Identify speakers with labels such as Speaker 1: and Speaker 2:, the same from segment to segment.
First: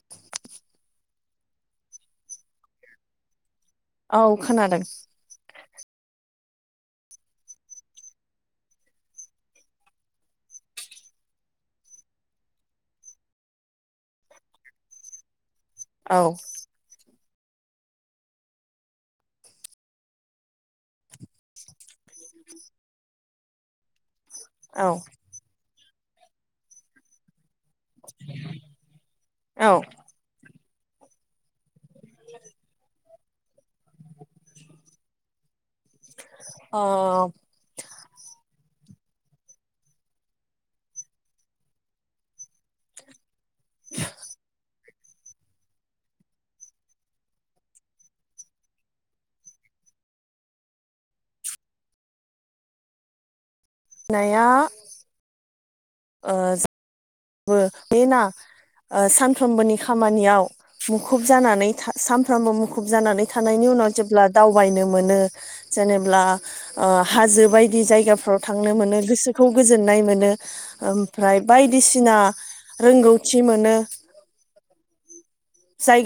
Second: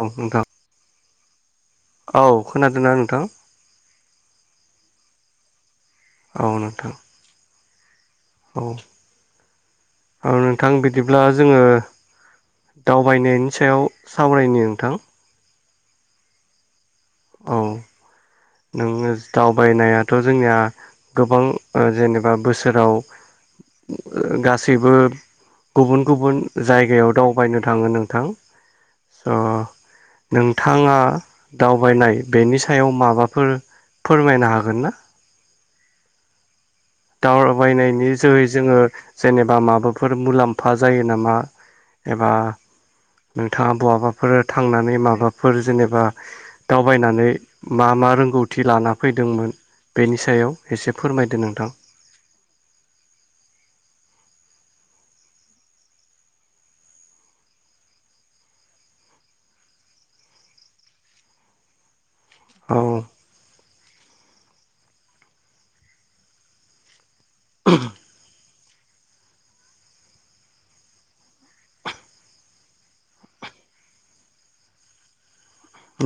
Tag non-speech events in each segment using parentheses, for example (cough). Speaker 1: औ नोंथां औ खोनादोंना नोंथां?
Speaker 2: औ खोनादों।
Speaker 1: औ नोंथां औ औ नोंथां बिदिब्ला जोङो दावबायनायनि सायाव सावरायनि नोंथां
Speaker 2: औ
Speaker 1: औ नोङो दावबायनायाथ' जोंनिया गोबां जेनेबा बोसोराव गासैबो
Speaker 2: औ
Speaker 1: गुबुन गुबुन जायगायाव दाव बायनो थाङो नोंथां ओ
Speaker 2: औ
Speaker 1: नोंथाङा दाव बायनाय बेनि सायाव माबाफोर फोरमायनो हागोन ना?
Speaker 2: ओ
Speaker 1: दावबायनायनि जोहै जोङो जेनेबा माबाफोर मुलाम्फा जायो नामा एबा नोंथाङा बहाबाफोर थांना नै माबाफोर जेनेबा दावबायनानै मा मा रोंगौथि लाना फैदोंमोन बेनि सायाव एसे फोरमायदो नोंथां
Speaker 2: नाया ओ (unintelligible) ओ सानफ्रोमबोनि खामानियाव मुखुब जानानै था साम सानफ्रामबो
Speaker 1: औ
Speaker 2: मुखुब जानानै थानायनि उनाव जेब्ला दावबायनो मोनो जेनेब्ला ओ हाजो बायदि जायगाफ्राव थांनो मोनो गोसोखौ गोजोननाय मोनो ओमफ्राय बायदिसि सिना रोंगौथि मोनो।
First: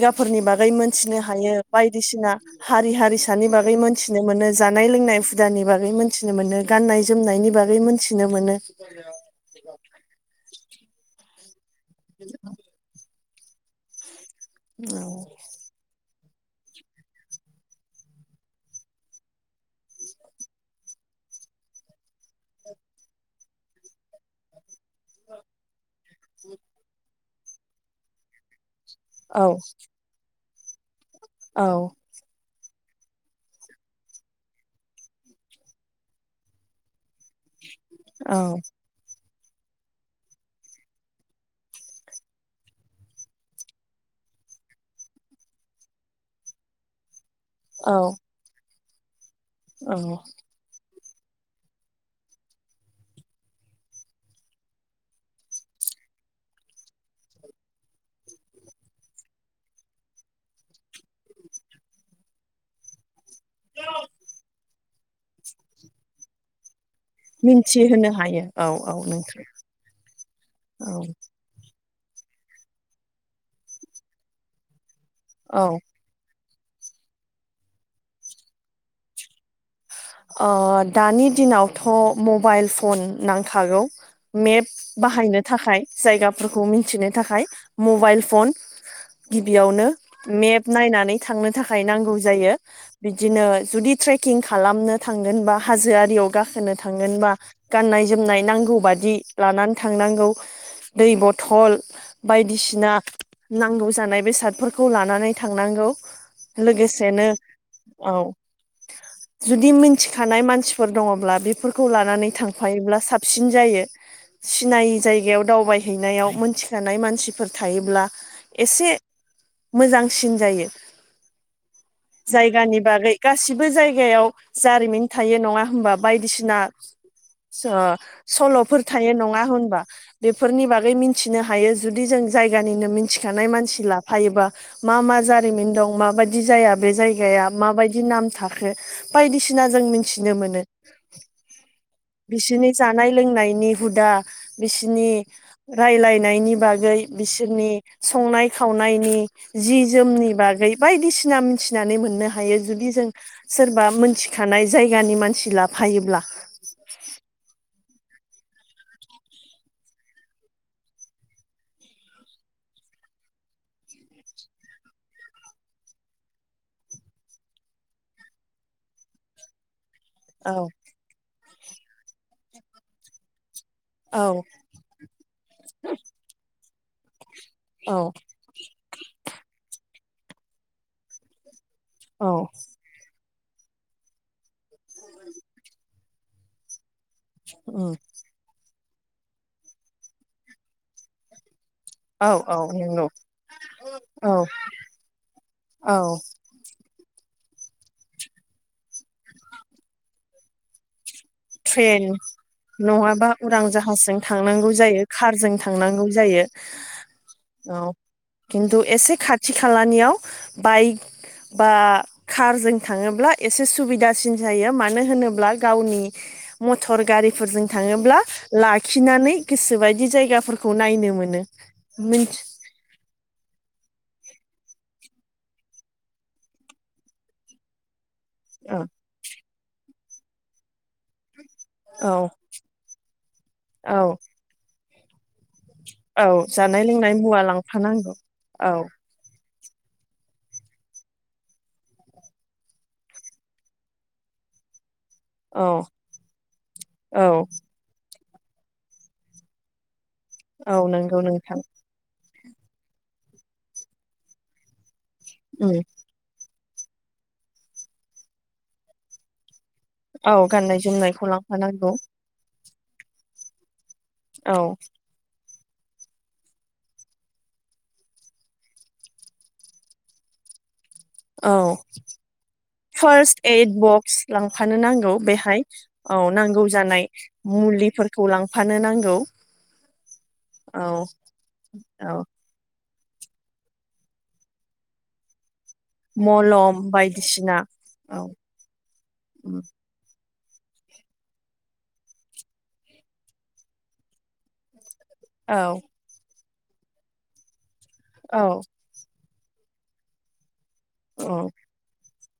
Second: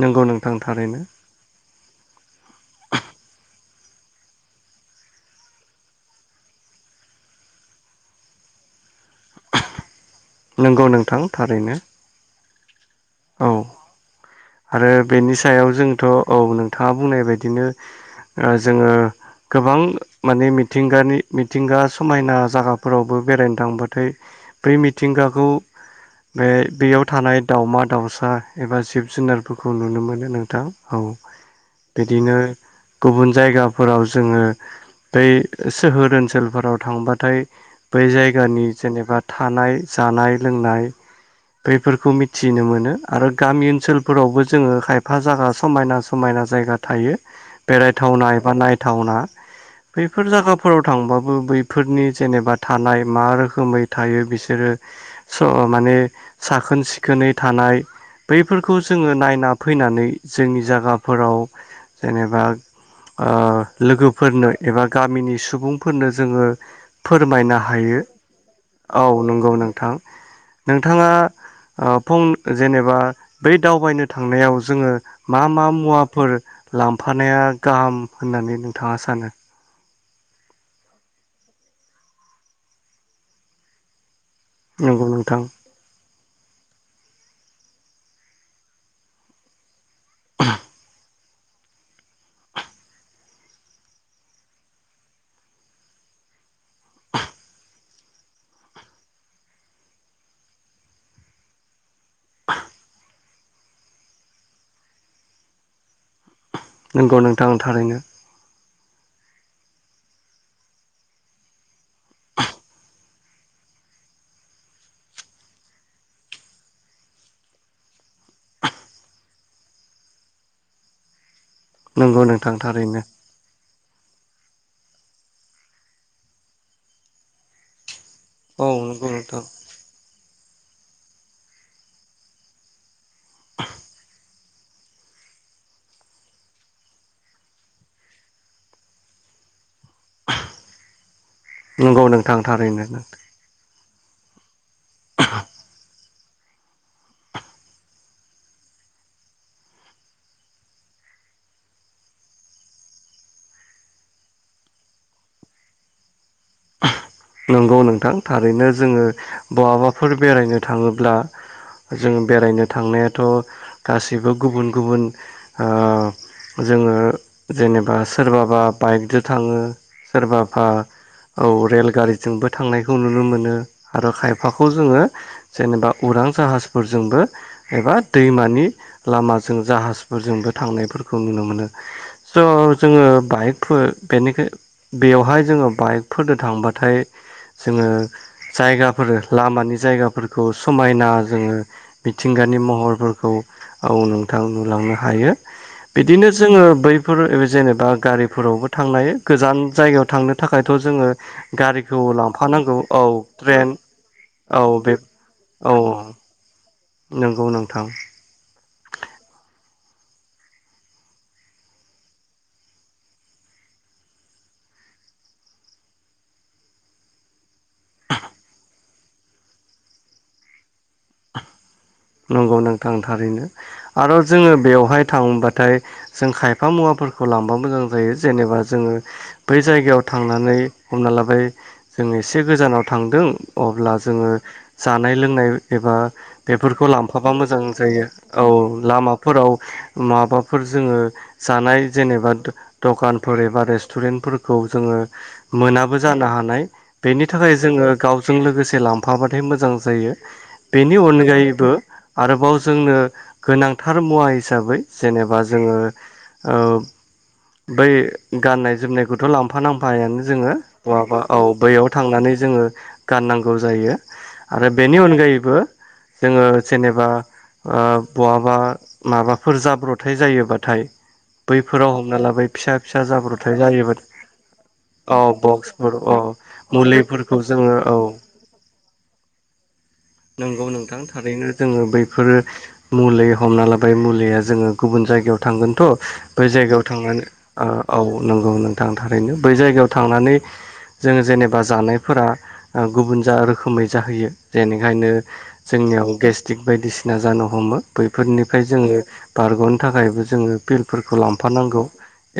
Speaker 1: नंगौ नोंथां
Speaker 2: बागै
Speaker 1: थारैनो
Speaker 2: मोनथिनो हायो बाय बायदिसिना हारि हारिसानि बागै मोनथिनो मोनो जानाय लोंनाय हुदानि बागै मोनथिनो मोनो गाननाय गाननाय जोमनायनि बागै मोनथिनो मोनो।
Speaker 1: नंगौ नोंथां थारैनो।
Speaker 2: (inaudible)
Speaker 1: औ
Speaker 2: औ
Speaker 1: आरो बेनि सायाव जोंथ' औ नोंथाङा बुंनाय बायदिनो ओ जोङो गोबां माने मिथिंगानि मिथिंगा समायना जागाफोरावबो बेरायनो थांबाथाय बै मिथिंगाखौ बे बेयाव थानाय दावमा दाउसा एबा जिब
Speaker 2: औ
Speaker 1: जुनारफोरखौ नुनो मोनो नोंथां औ
Speaker 2: औ
Speaker 1: बिदिनो गुबुन जायगाफोराव जोङो बै सोहोर ओनसोलफोराव थांबा थाय बै
Speaker 2: औ
Speaker 1: जायगानि जेनेबा थानाय जानाय लोंनाय बेफोरखौ मिथिनो मोन नो गामि ओनसोलफोरावबो जोङो खायफा जागा समायना समायना जायगा थायो। बेरायथावना एबा नायथावना
Speaker 2: औ
Speaker 1: बैफोर जागाफोराव थांबाबो बैफोरनि जेनेबा थानाय मा रोखोमै थायो बिसोरो सो माने नै साखोन सिखोनै थानाय बैफोरखौ जोङो नायना फैनानै जोंनि जागाफोराव जेनेबा ओ लोगोफोरनो एबा गामिनि सुबुंफोरनो जोङो फोरमायनो हायो औ नंगौ नोंथां
Speaker 2: औ
Speaker 1: नोंथाङा अ फं जेनेबा बै दावबायनो थांनायाव जोङो मा
Speaker 2: औ
Speaker 1: मा मुवाफोर लांफानाया गाहाम होननानै नोंथाङा सानो?
Speaker 2: अ दानि दिनावथ' मबाइल फन नांखागौ। मेप
Speaker 1: नंगौ
Speaker 2: बाहायनो
Speaker 1: नोंथां
Speaker 2: थाखाय जायगाफोरखौ मिथिनो थाखाय मबाइल फन। गिबियावनो मेप नायनानै थांनो थाखाय नांगौ जायो बिदिनो जुदि ट्रेकिं खालामनो थांगोन बा हाजोआरियाव गाखोनो थांगोन बा गाननाय जोमनाय नांगौ बादि लानानै थां नांगौ। दै बथल बायदिसिना नांगौ जानाय बेसादफोरखौ लानानै थांनां गौ
Speaker 1: नंगौ
Speaker 2: लोगोसेनो
Speaker 1: नोंथां थारैनो
Speaker 2: औ जुदि मिन थिखानाय मानसिफोर दङब्ला बेफोरखौ लानानै थांफायोब्ला साबसिन जायो। सिनायै जायगायाव दावबायहैनायाव मोनथिखानाय मानसिफोर थायोब्ला एसे मोजांसिन जायो
Speaker 1: नंगौ नोंथां
Speaker 2: जायगानि
Speaker 1: थारैनो
Speaker 2: बागै गासिबो जायग गायाव जारिमिन थायो नङा होमबा बायदिसिना सो
Speaker 1: औ
Speaker 2: सल'फोर
Speaker 1: नंगौ
Speaker 2: थायो
Speaker 1: नोंथां
Speaker 2: नङा होनबा बे फोरनि बागै मोनथिनो हायो जुदि जों जायगानिनो मानसि लाफायोबा मा मा जा जारिमिन दं माबायदि बे जायगाया माबायदि नाम थाखो बायदिसिना जों मिथिनो मोनो
Speaker 1: नंगौ नोंथां
Speaker 2: बिसोरनि
Speaker 1: थारैनो
Speaker 2: जानाय लोंनायनि हुदा बिसिनि रायलाय नायनि बागै बिसोरनि संनाय खावनायनि जि जोमनि बागै बायदिसि सिना मिथिनानै मोननो हायो जुदि जों सोर बा मोनथिखानाय जायगानि मानसि लाफायोब्ला।
Speaker 1: नंगौ नोंथां थारैनो जोङो बहाबाफोर बेरायनो थाङोब्ला जों बेरायनो थांनायाथ' गाैसैबो गुबुन गुबुन ओ जोङो जेनेबा सोरबाबा बाइकदो थाङो। सोरबााबा
Speaker 2: औ
Speaker 1: औ रेलगारिजोंबो थांनायखौ नुनो मोनो। आरो
Speaker 2: औ
Speaker 1: खायफाखौ जोङो जेनेबा उरां जाहाजफोरजोंबो एबा
Speaker 2: औ
Speaker 1: दैमानि लामाजों जाहाजफोरजोंबो थांनायफोरखौ नुनो मोनो।
Speaker 2: औ
Speaker 1: स' जोङो बाइकफोर बेनिखाय बेयावहाय जोङो बाइकफोरदो थांबाथाय जोङो
Speaker 2: उम
Speaker 1: जायगाफोर लामानि जायगाफोरखौ समायना जोङो
Speaker 2: औ
Speaker 1: मिथिंगानि
Speaker 2: औ नंगौ
Speaker 1: महरफोरखौ औ नोंथां नुलांनो हायो।
Speaker 2: औ
Speaker 1: बिदिनो जोङो बैफोर ओरै जेनेबा गारिफोरावबो थांनो हायो गोजान जायगायाव थांनो थाखायथ' जोङो गारिखौ
Speaker 2: ट्रेन
Speaker 1: लांफानांगौ औ
Speaker 2: नङाबा उरां
Speaker 1: ट्रेन
Speaker 2: जाहाजजों
Speaker 1: औ
Speaker 2: थांनांगौ
Speaker 1: बे
Speaker 2: जायो। कारजों
Speaker 1: औ
Speaker 2: थांनांगौ जायो। (unintelligible)
Speaker 1: नंगौ नोंथां।
Speaker 2: औ खिन्थु एसे खाथि खालानियाव बाइक बा कारजों थाङोब्ला एसे सुबिदासिन जायो मानो होनोब्ला गावनि मटर गारिफोरजों थाङोब्ला लाखिनानै गोसोबायदि जायगाफोरखौ नायनो मोनो। मिन्थ
Speaker 1: नंगौ नोंथां थारैनो। आरो जोङो बेवहाय थांबाथाय जों खायफा मुवाफोरखौ लांबा मोजां जायो। जेनेबा जोङो बै जायगायाव थांनानै। हमना लाबाय जों
Speaker 2: औ
Speaker 1: एसे गोजानाव थांदों अब्ला
Speaker 2: औ
Speaker 1: जोङो जानाय -लोंनाय एबा
Speaker 2: औ जानाय
Speaker 1: बेफोरखौ
Speaker 2: लोंनाय
Speaker 1: लांफाबा
Speaker 2: मुवा
Speaker 1: मोजां जायो
Speaker 2: लांफानांगौ
Speaker 1: औ लामाफोर (unintelligible) माबाफोर जोङो जानाय जेनेबा दखानफोर एबा रेस्टुरेन्टफोर जोङो
Speaker 2: औ
Speaker 1: मोनाबो जानो हानाय बेनि
Speaker 2: औ
Speaker 1: थाखाय जोङो गाव जों लोगोसे लांफाबाथाय मोजां जायो।
Speaker 2: औ
Speaker 1: बेनि
Speaker 2: नंगौ नोंथां।
Speaker 1: अनगायैबो आरोबाव जोंनो गोनांथार मुवा हिसाबै जेनेबा
Speaker 2: उम
Speaker 1: जोङो अ बै गाननाय जोमनायखौथ' (unintelligible) नामफायानो
Speaker 2: औ
Speaker 1: जोङो
Speaker 2: गाननाय
Speaker 1: बहाबा
Speaker 2: जोमनायखौ
Speaker 1: औ बैयाव
Speaker 2: लांफानांगौ
Speaker 1: थांनानै जोङो गाननांगौ जायो।
Speaker 2: औ
Speaker 1: आरो बेनि अनगायैबो जोङो जेनेबा ओ बहाबा माबाफोर जाब्रथायाइ जायोबाथाय
Speaker 2: औ
Speaker 1: बैफोराव हमना लाबाय फिसा- फिसा
Speaker 2: फार्स्ट
Speaker 1: जाब्रथाय
Speaker 2: एड
Speaker 1: जायोमोन
Speaker 2: बक्स लांफानो नांगौ
Speaker 1: अ
Speaker 2: बेहाय
Speaker 1: बक्स फोर
Speaker 2: औ नांगौ जानाय
Speaker 1: औ
Speaker 2: मुलिफोरखौ लांफानो नांगौ।
Speaker 1: नंगौ नोंथां
Speaker 2: औ
Speaker 1: (unintelligible) ओरैनो जोङो
Speaker 2: औ
Speaker 1: बैफोरो मुलि हमना लाबाय। मुलिया जोङो गुबुन जायगायाव थांगोन। थ' बै
Speaker 2: मलम
Speaker 1: जायगायाव थांनानै
Speaker 2: बायदिसिना
Speaker 1: अ औ नंगौ नोंथां थारैनो बै
Speaker 2: उम
Speaker 1: जायगायाव थांनानै जों जेनेबा जानायफोरा आ गुबुन जा रोखोमै जाहैयो जेने ओंखायनो
Speaker 2: औ
Speaker 1: गेस्ट्रिक बायदिसिना जानो हमो
Speaker 2: औ
Speaker 1: बैफोरनिफ्राय जोङो बारग'नो थाखायबो जोङो फिलफोरखौ
Speaker 2: औ
Speaker 1: लांफानांगौ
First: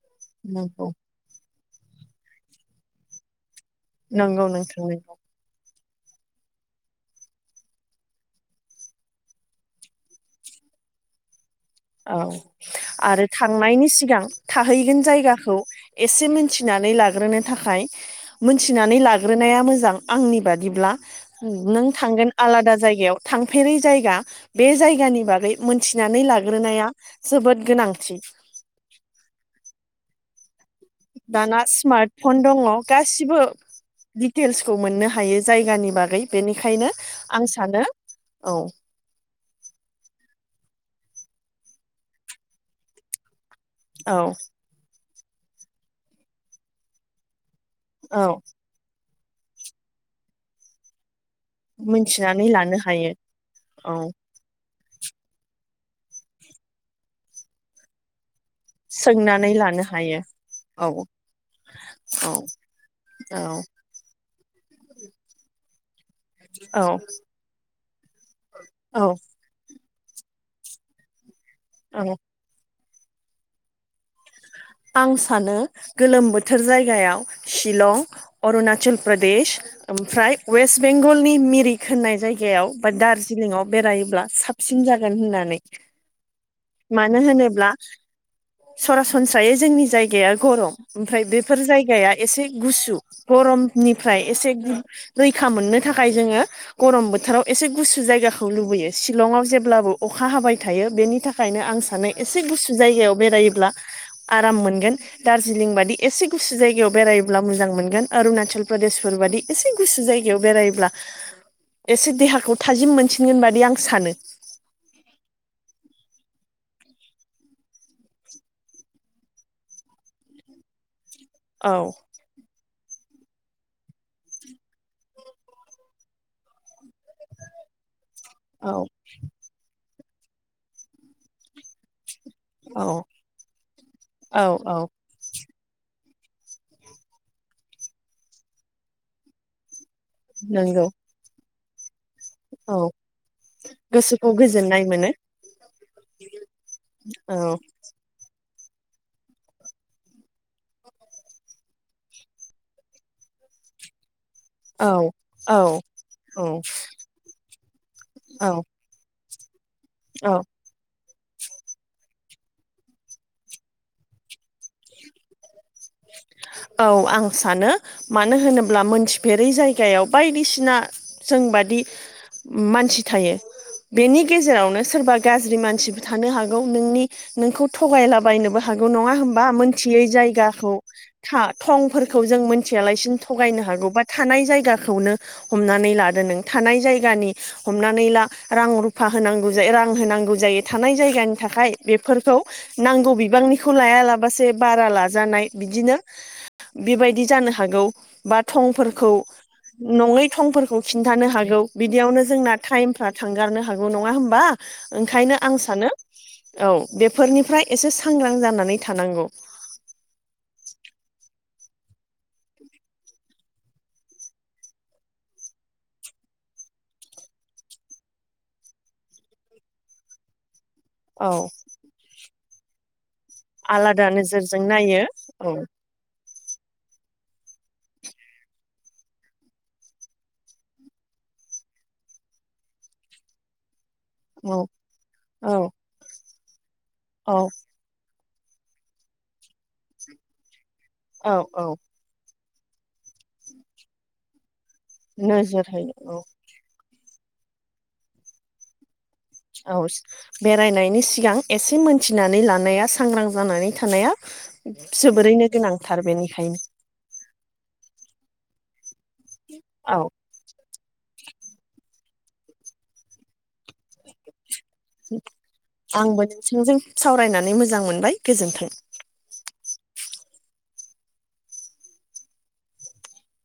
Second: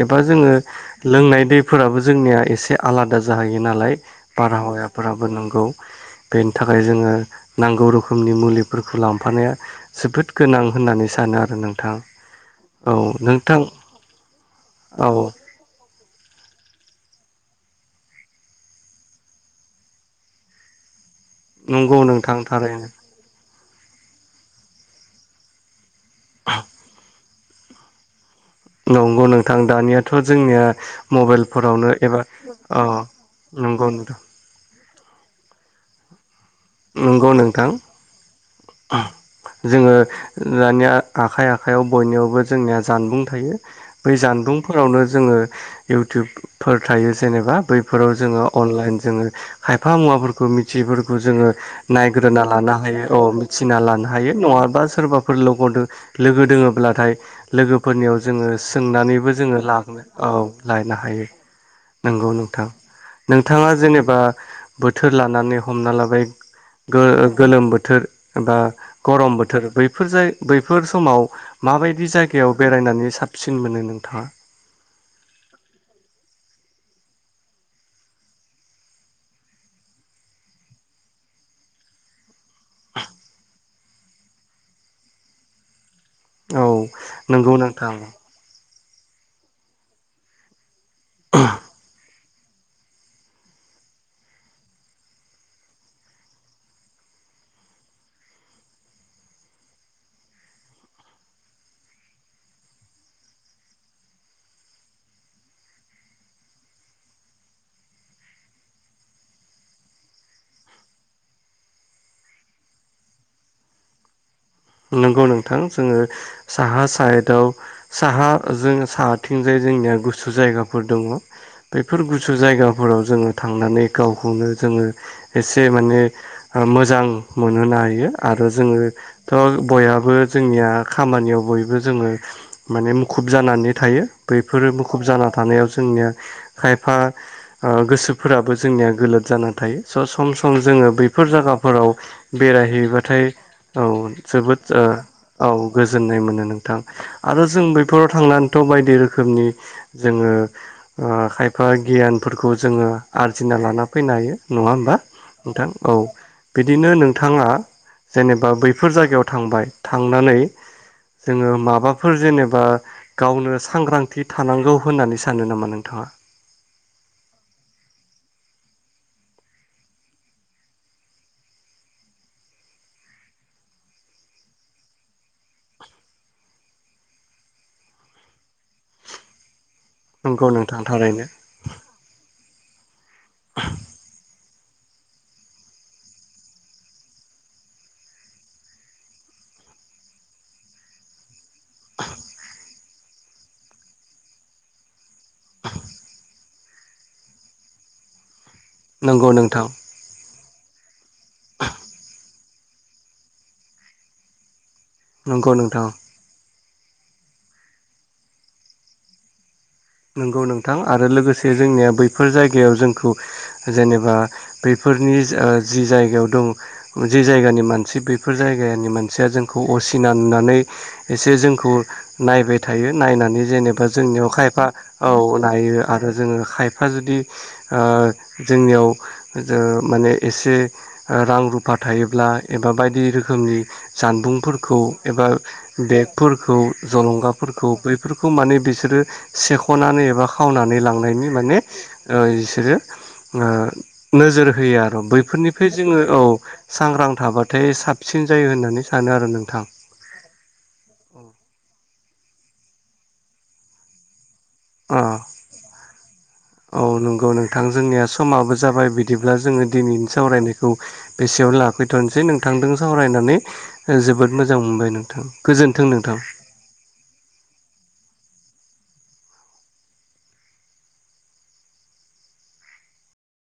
Speaker 1: एबा जोङो
Speaker 2: नंगौ
Speaker 1: लोंनाय दै। फोराबो जोंनिया एसे आलादा जाहैयो नालाय
Speaker 2: नंगौ नोंथां
Speaker 1: बारहावायाफोराबो नंगौ। बेनि थाखाय जोङो नांगौ (unintelligible) रोखोमनि मुलिफोरखौ लांफानाया जोबोद गोनां होननानै सानो आरो (unintelligible)
Speaker 2: औ
Speaker 1: औ
Speaker 2: आरो
Speaker 1: नोंथां
Speaker 2: थांनायनि सिगां थाहैगोन
Speaker 1: औ
Speaker 2: जायगाखौ एसे मिथिनानै लाग्रोनो थाखाय मोनथिनानै लाग्रोनाया मोजां आंनि बादिब्ला। नों
Speaker 1: नंगौ
Speaker 2: थांगोन
Speaker 1: नोंथां
Speaker 2: आलादा
Speaker 1: थारैनो
Speaker 2: जायगायाव (unintelligible) (unintelligible) जायगा बे जायगानि बागै मोनथिनानै लागोन (unintelligible) जोबोद गोनांथि।
Speaker 1: नंगौ नोंथां दानियाथ' जोंनिया
Speaker 2: दाना
Speaker 1: मबाइलफोरावनो
Speaker 2: स्मार्ट
Speaker 1: एबा
Speaker 2: फन दङ
Speaker 1: अ
Speaker 2: गासिबो
Speaker 1: नंगौ नोंथां
Speaker 2: दिटेल्सखौ मोननो (unintelligible) हायो जायगानि बागै। बेनिखायनो
Speaker 1: नंगौ
Speaker 2: आं
Speaker 1: नोंथां
Speaker 2: सानो औ
Speaker 1: जोङो ओ दानिया आखाइ आखाइआव बयनियावबो जोंनिया जानबुं थायो बै
Speaker 2: औ
Speaker 1: जानबुंफोरावनो जोङो इउटुबफोर थायो जेनेबा बैफोराव
Speaker 2: औ
Speaker 1: जोङो अनलाइन जोङो खायफा मुवाफोरखौ मिथियिफोरखौ जोङो नायग्रोना लानो हायो अ मिथिना
Speaker 2: औ
Speaker 1: लानो हायो नङाबा सोरबाफोर लग लोगो दोङोब्लाथाय लोगोफोरनियाव जोङो सोंनानैबो
Speaker 2: सोंनानै
Speaker 1: जोङो
Speaker 2: लानो हायो
Speaker 1: (unintelligible) औ
Speaker 2: औ
Speaker 1: लायनो हायो। नंगौ
Speaker 2: औ
Speaker 1: नोंथां
Speaker 2: औ
Speaker 1: नोंथाङा जेनेबा बोथोर लानानै हमना लाबाय
Speaker 2: औ
Speaker 1: गो गोलोम बोथोर बा
Speaker 2: औ
Speaker 1: गरम बोथोर बै फोर जाय बैफोर समाव
Speaker 2: औ
Speaker 1: माबायदि जायगायाव बेरायनानै साबसिन मोनो नोंथाङा।
Speaker 2: बियाव शिलं अरुणाचल प्रदेश ओमफ्राय ववेस्ट बेंगलनि मिरि होननाय जायगायाव बा दार्जिलिंआव बेरायोब्ला साबसिन जागोन होननानै
Speaker 1: औ
Speaker 2: मानो
Speaker 1: नंगौ
Speaker 2: होनोब्ला
Speaker 1: नोंथां
Speaker 2: सरासनस्रायै जोंनि जायगाया गरम ओमफ्राय बेफोर जायगाया एसे गुसु गरमनिफ्राय एसे रैखा मोननो थाखाय जोङो गरम बो थोराव एसे गुसु जायगाखौ लुबैयो शिलंआव जेब्लाबो अखा हाबाय थायो बेनि थाखायनो आं सानो। एसे गुसु जायगायाव बेरायोब्ला आराम मोनगोन दार्जिलिं बादि एसे गुसु जायगायाव बेरायायोब्ला मोजां मोनगोन अरुणाचल प्रदेशफोर बादि एसे गु जायगायाव बेरायोब्ला एसे देहाखौ थाजिम मोनसिनगोन बादि आं सानो।
Speaker 1: नंगौ नोंथां जोंङो साहा साइदआव साहा जों साहाथिंजाय जोंनिया गुसु जायगाफोर दङ
Speaker 2: औ
Speaker 1: बेफोर गुसु जायगा फोराव जोंङो थांनानै गावखौनो जोंङो एसे माने ओ मोजां मोनहोनो हायो। आरो
Speaker 2: औ
Speaker 1: जोंङो थ' बयहाबो जोंनिया खामानियाव बयबो जोंङो
Speaker 2: औ
Speaker 1: माने मुखुब जानानै थायो
Speaker 2: औ
Speaker 1: बैफोरो
Speaker 2: औ
Speaker 1: मुखुब जाना थानायाव जोंनिया खायफा ओ गोसोफोराबो जोंनिया गोलोद जानानै थायो। स' सम सम
Speaker 2: नंगौ
Speaker 1: जोंङो बैफोर जागाफोराव
Speaker 2: औ
Speaker 1: बेरायहैबाथाय औ।
Speaker 2: गोसोखौ
Speaker 1: जोबोद
Speaker 2: गोजोननाय
Speaker 1: ओ
Speaker 2: मोनो
Speaker 1: औ गोजोननाय मोनो नोंथां
Speaker 2: औ
Speaker 1: आरो जों बैफोराव थांनानै थौ बायदि रोखोमनि जोंङो ओ खायफा गियानफोरखौ जोङो आरजिनो लाना फैनो हायो। नङा होमबा नोंथां औ बिदिनो नोंथाङा जेनेबा
Speaker 2: औ
Speaker 1: बै जायगायाव थांबाय
Speaker 2: औ
Speaker 1: थांनानै जोंङो माबाफो फोर जेनेबा गावनो सांग्रांथि थानांगौ होननानै सानो नामा नों
Speaker 2: औ आं सानो मानो होनोब्ला मोन मिथिफेरै जायगायाव बायदिसिना जों बादि मानसि थायो। बेनि गेजेरावनो सोरबा गाज्रि मानसिबो थानो हागौ नोंनि नोंखौ थगायलाबायनोबो हा गौ नङा होमबा मोनथियै
Speaker 1: नंगौ
Speaker 2: जायगाखौ
Speaker 1: नोंथां थारैनो
Speaker 2: था थंफोरखौ जों मिथियालासिनो थगायनो हागौ बा थानाय जायगा खौनो हमनानै लादो नों थानाय जायगानि हमनानै ला रां रुफा होनांगौ जायो रां रां होनांगौ जायो थानाय जायगानि थाखाय बेफोरखौ नांगौ बिबांनिखौ लायालाबासे बारा लाजानाय बिदिनो बेबायदि जानो हागौ बा थंफोरखौ
Speaker 1: नंगौ नोंथां
Speaker 2: नङै थंफोरखौ खिन्थानो हागौ बिदियावनो जोंना टाइमफ्रा थांगारनो हागौ नङा होमबा। ओंखायनो
Speaker 1: नंगौ
Speaker 2: आं
Speaker 1: नोंथां
Speaker 2: सानो औ बेफोरनिफ्राय एसे सांग्रां जानानै थानांगौ।
Speaker 1: नंगौ नोंथां आरो लोगोसे जोंनिया बैफोर जायगायाव जोंखौ जेनेबा बैफो फोरनि ओ जि जायगायाव दं जि जायगानि मानसि बेफोर जायगानि मानसिया जोंखौ असि सिना नुनानै
Speaker 2: औ
Speaker 1: एसे जोंखौ नायबाय थायो नायनानै जेनेबा
Speaker 2: आलादा
Speaker 1: जोंनियाव
Speaker 2: नोजोरजों
Speaker 1: खायफा
Speaker 2: नायो
Speaker 1: औ नायो आरो जोङो खायफा जुदि ओ जोंनियाव जो माने एसे रां रुफा थायोब्ला एबा बायदि रोखोमनि
Speaker 2: औ
Speaker 1: जानबुंफोरखौ एबा
Speaker 2: औ
Speaker 1: बेगफोरखौ
Speaker 2: औ
Speaker 1: जलंगाफोरखौ बैफोरख खौ माने बिसोरो सेखनानै एबा खावनानै लांनायनि
Speaker 2: औ
Speaker 1: माने
Speaker 2: औ
Speaker 1: ओ एस बिसोरो ओ नोजोर होयो आरो
Speaker 2: नोजोर
Speaker 1: बैफोरनिफ्राय
Speaker 2: होयो
Speaker 1: जोंङो औ सांग्रां थाबाथाय साबसिन जायो होननानै सा
Speaker 2: औ बेरायनायनि सिगां एसे मोन मिथिनानै लानाया सांग्रां जानानै थानाया
Speaker 1: अ
Speaker 2: जोबोरैनो गोनांथार बेनिखायनो।
Speaker 1: औ नंगौ नोंथां जोंनिया समाबो जाबाय बिदिब्ला जोंङो
Speaker 2: औ
Speaker 1: दिनैनि सावरायनायखौ बेसेयाव लाफै थसै नोंथांजों सावरायनानै जोबोद मोजां मोनबाय नोंथां गोजोन्थों नोंथां
Speaker 2: आंबो नोंसिजों सावरायनानै मोजां मोनबाय गोजोन्थों।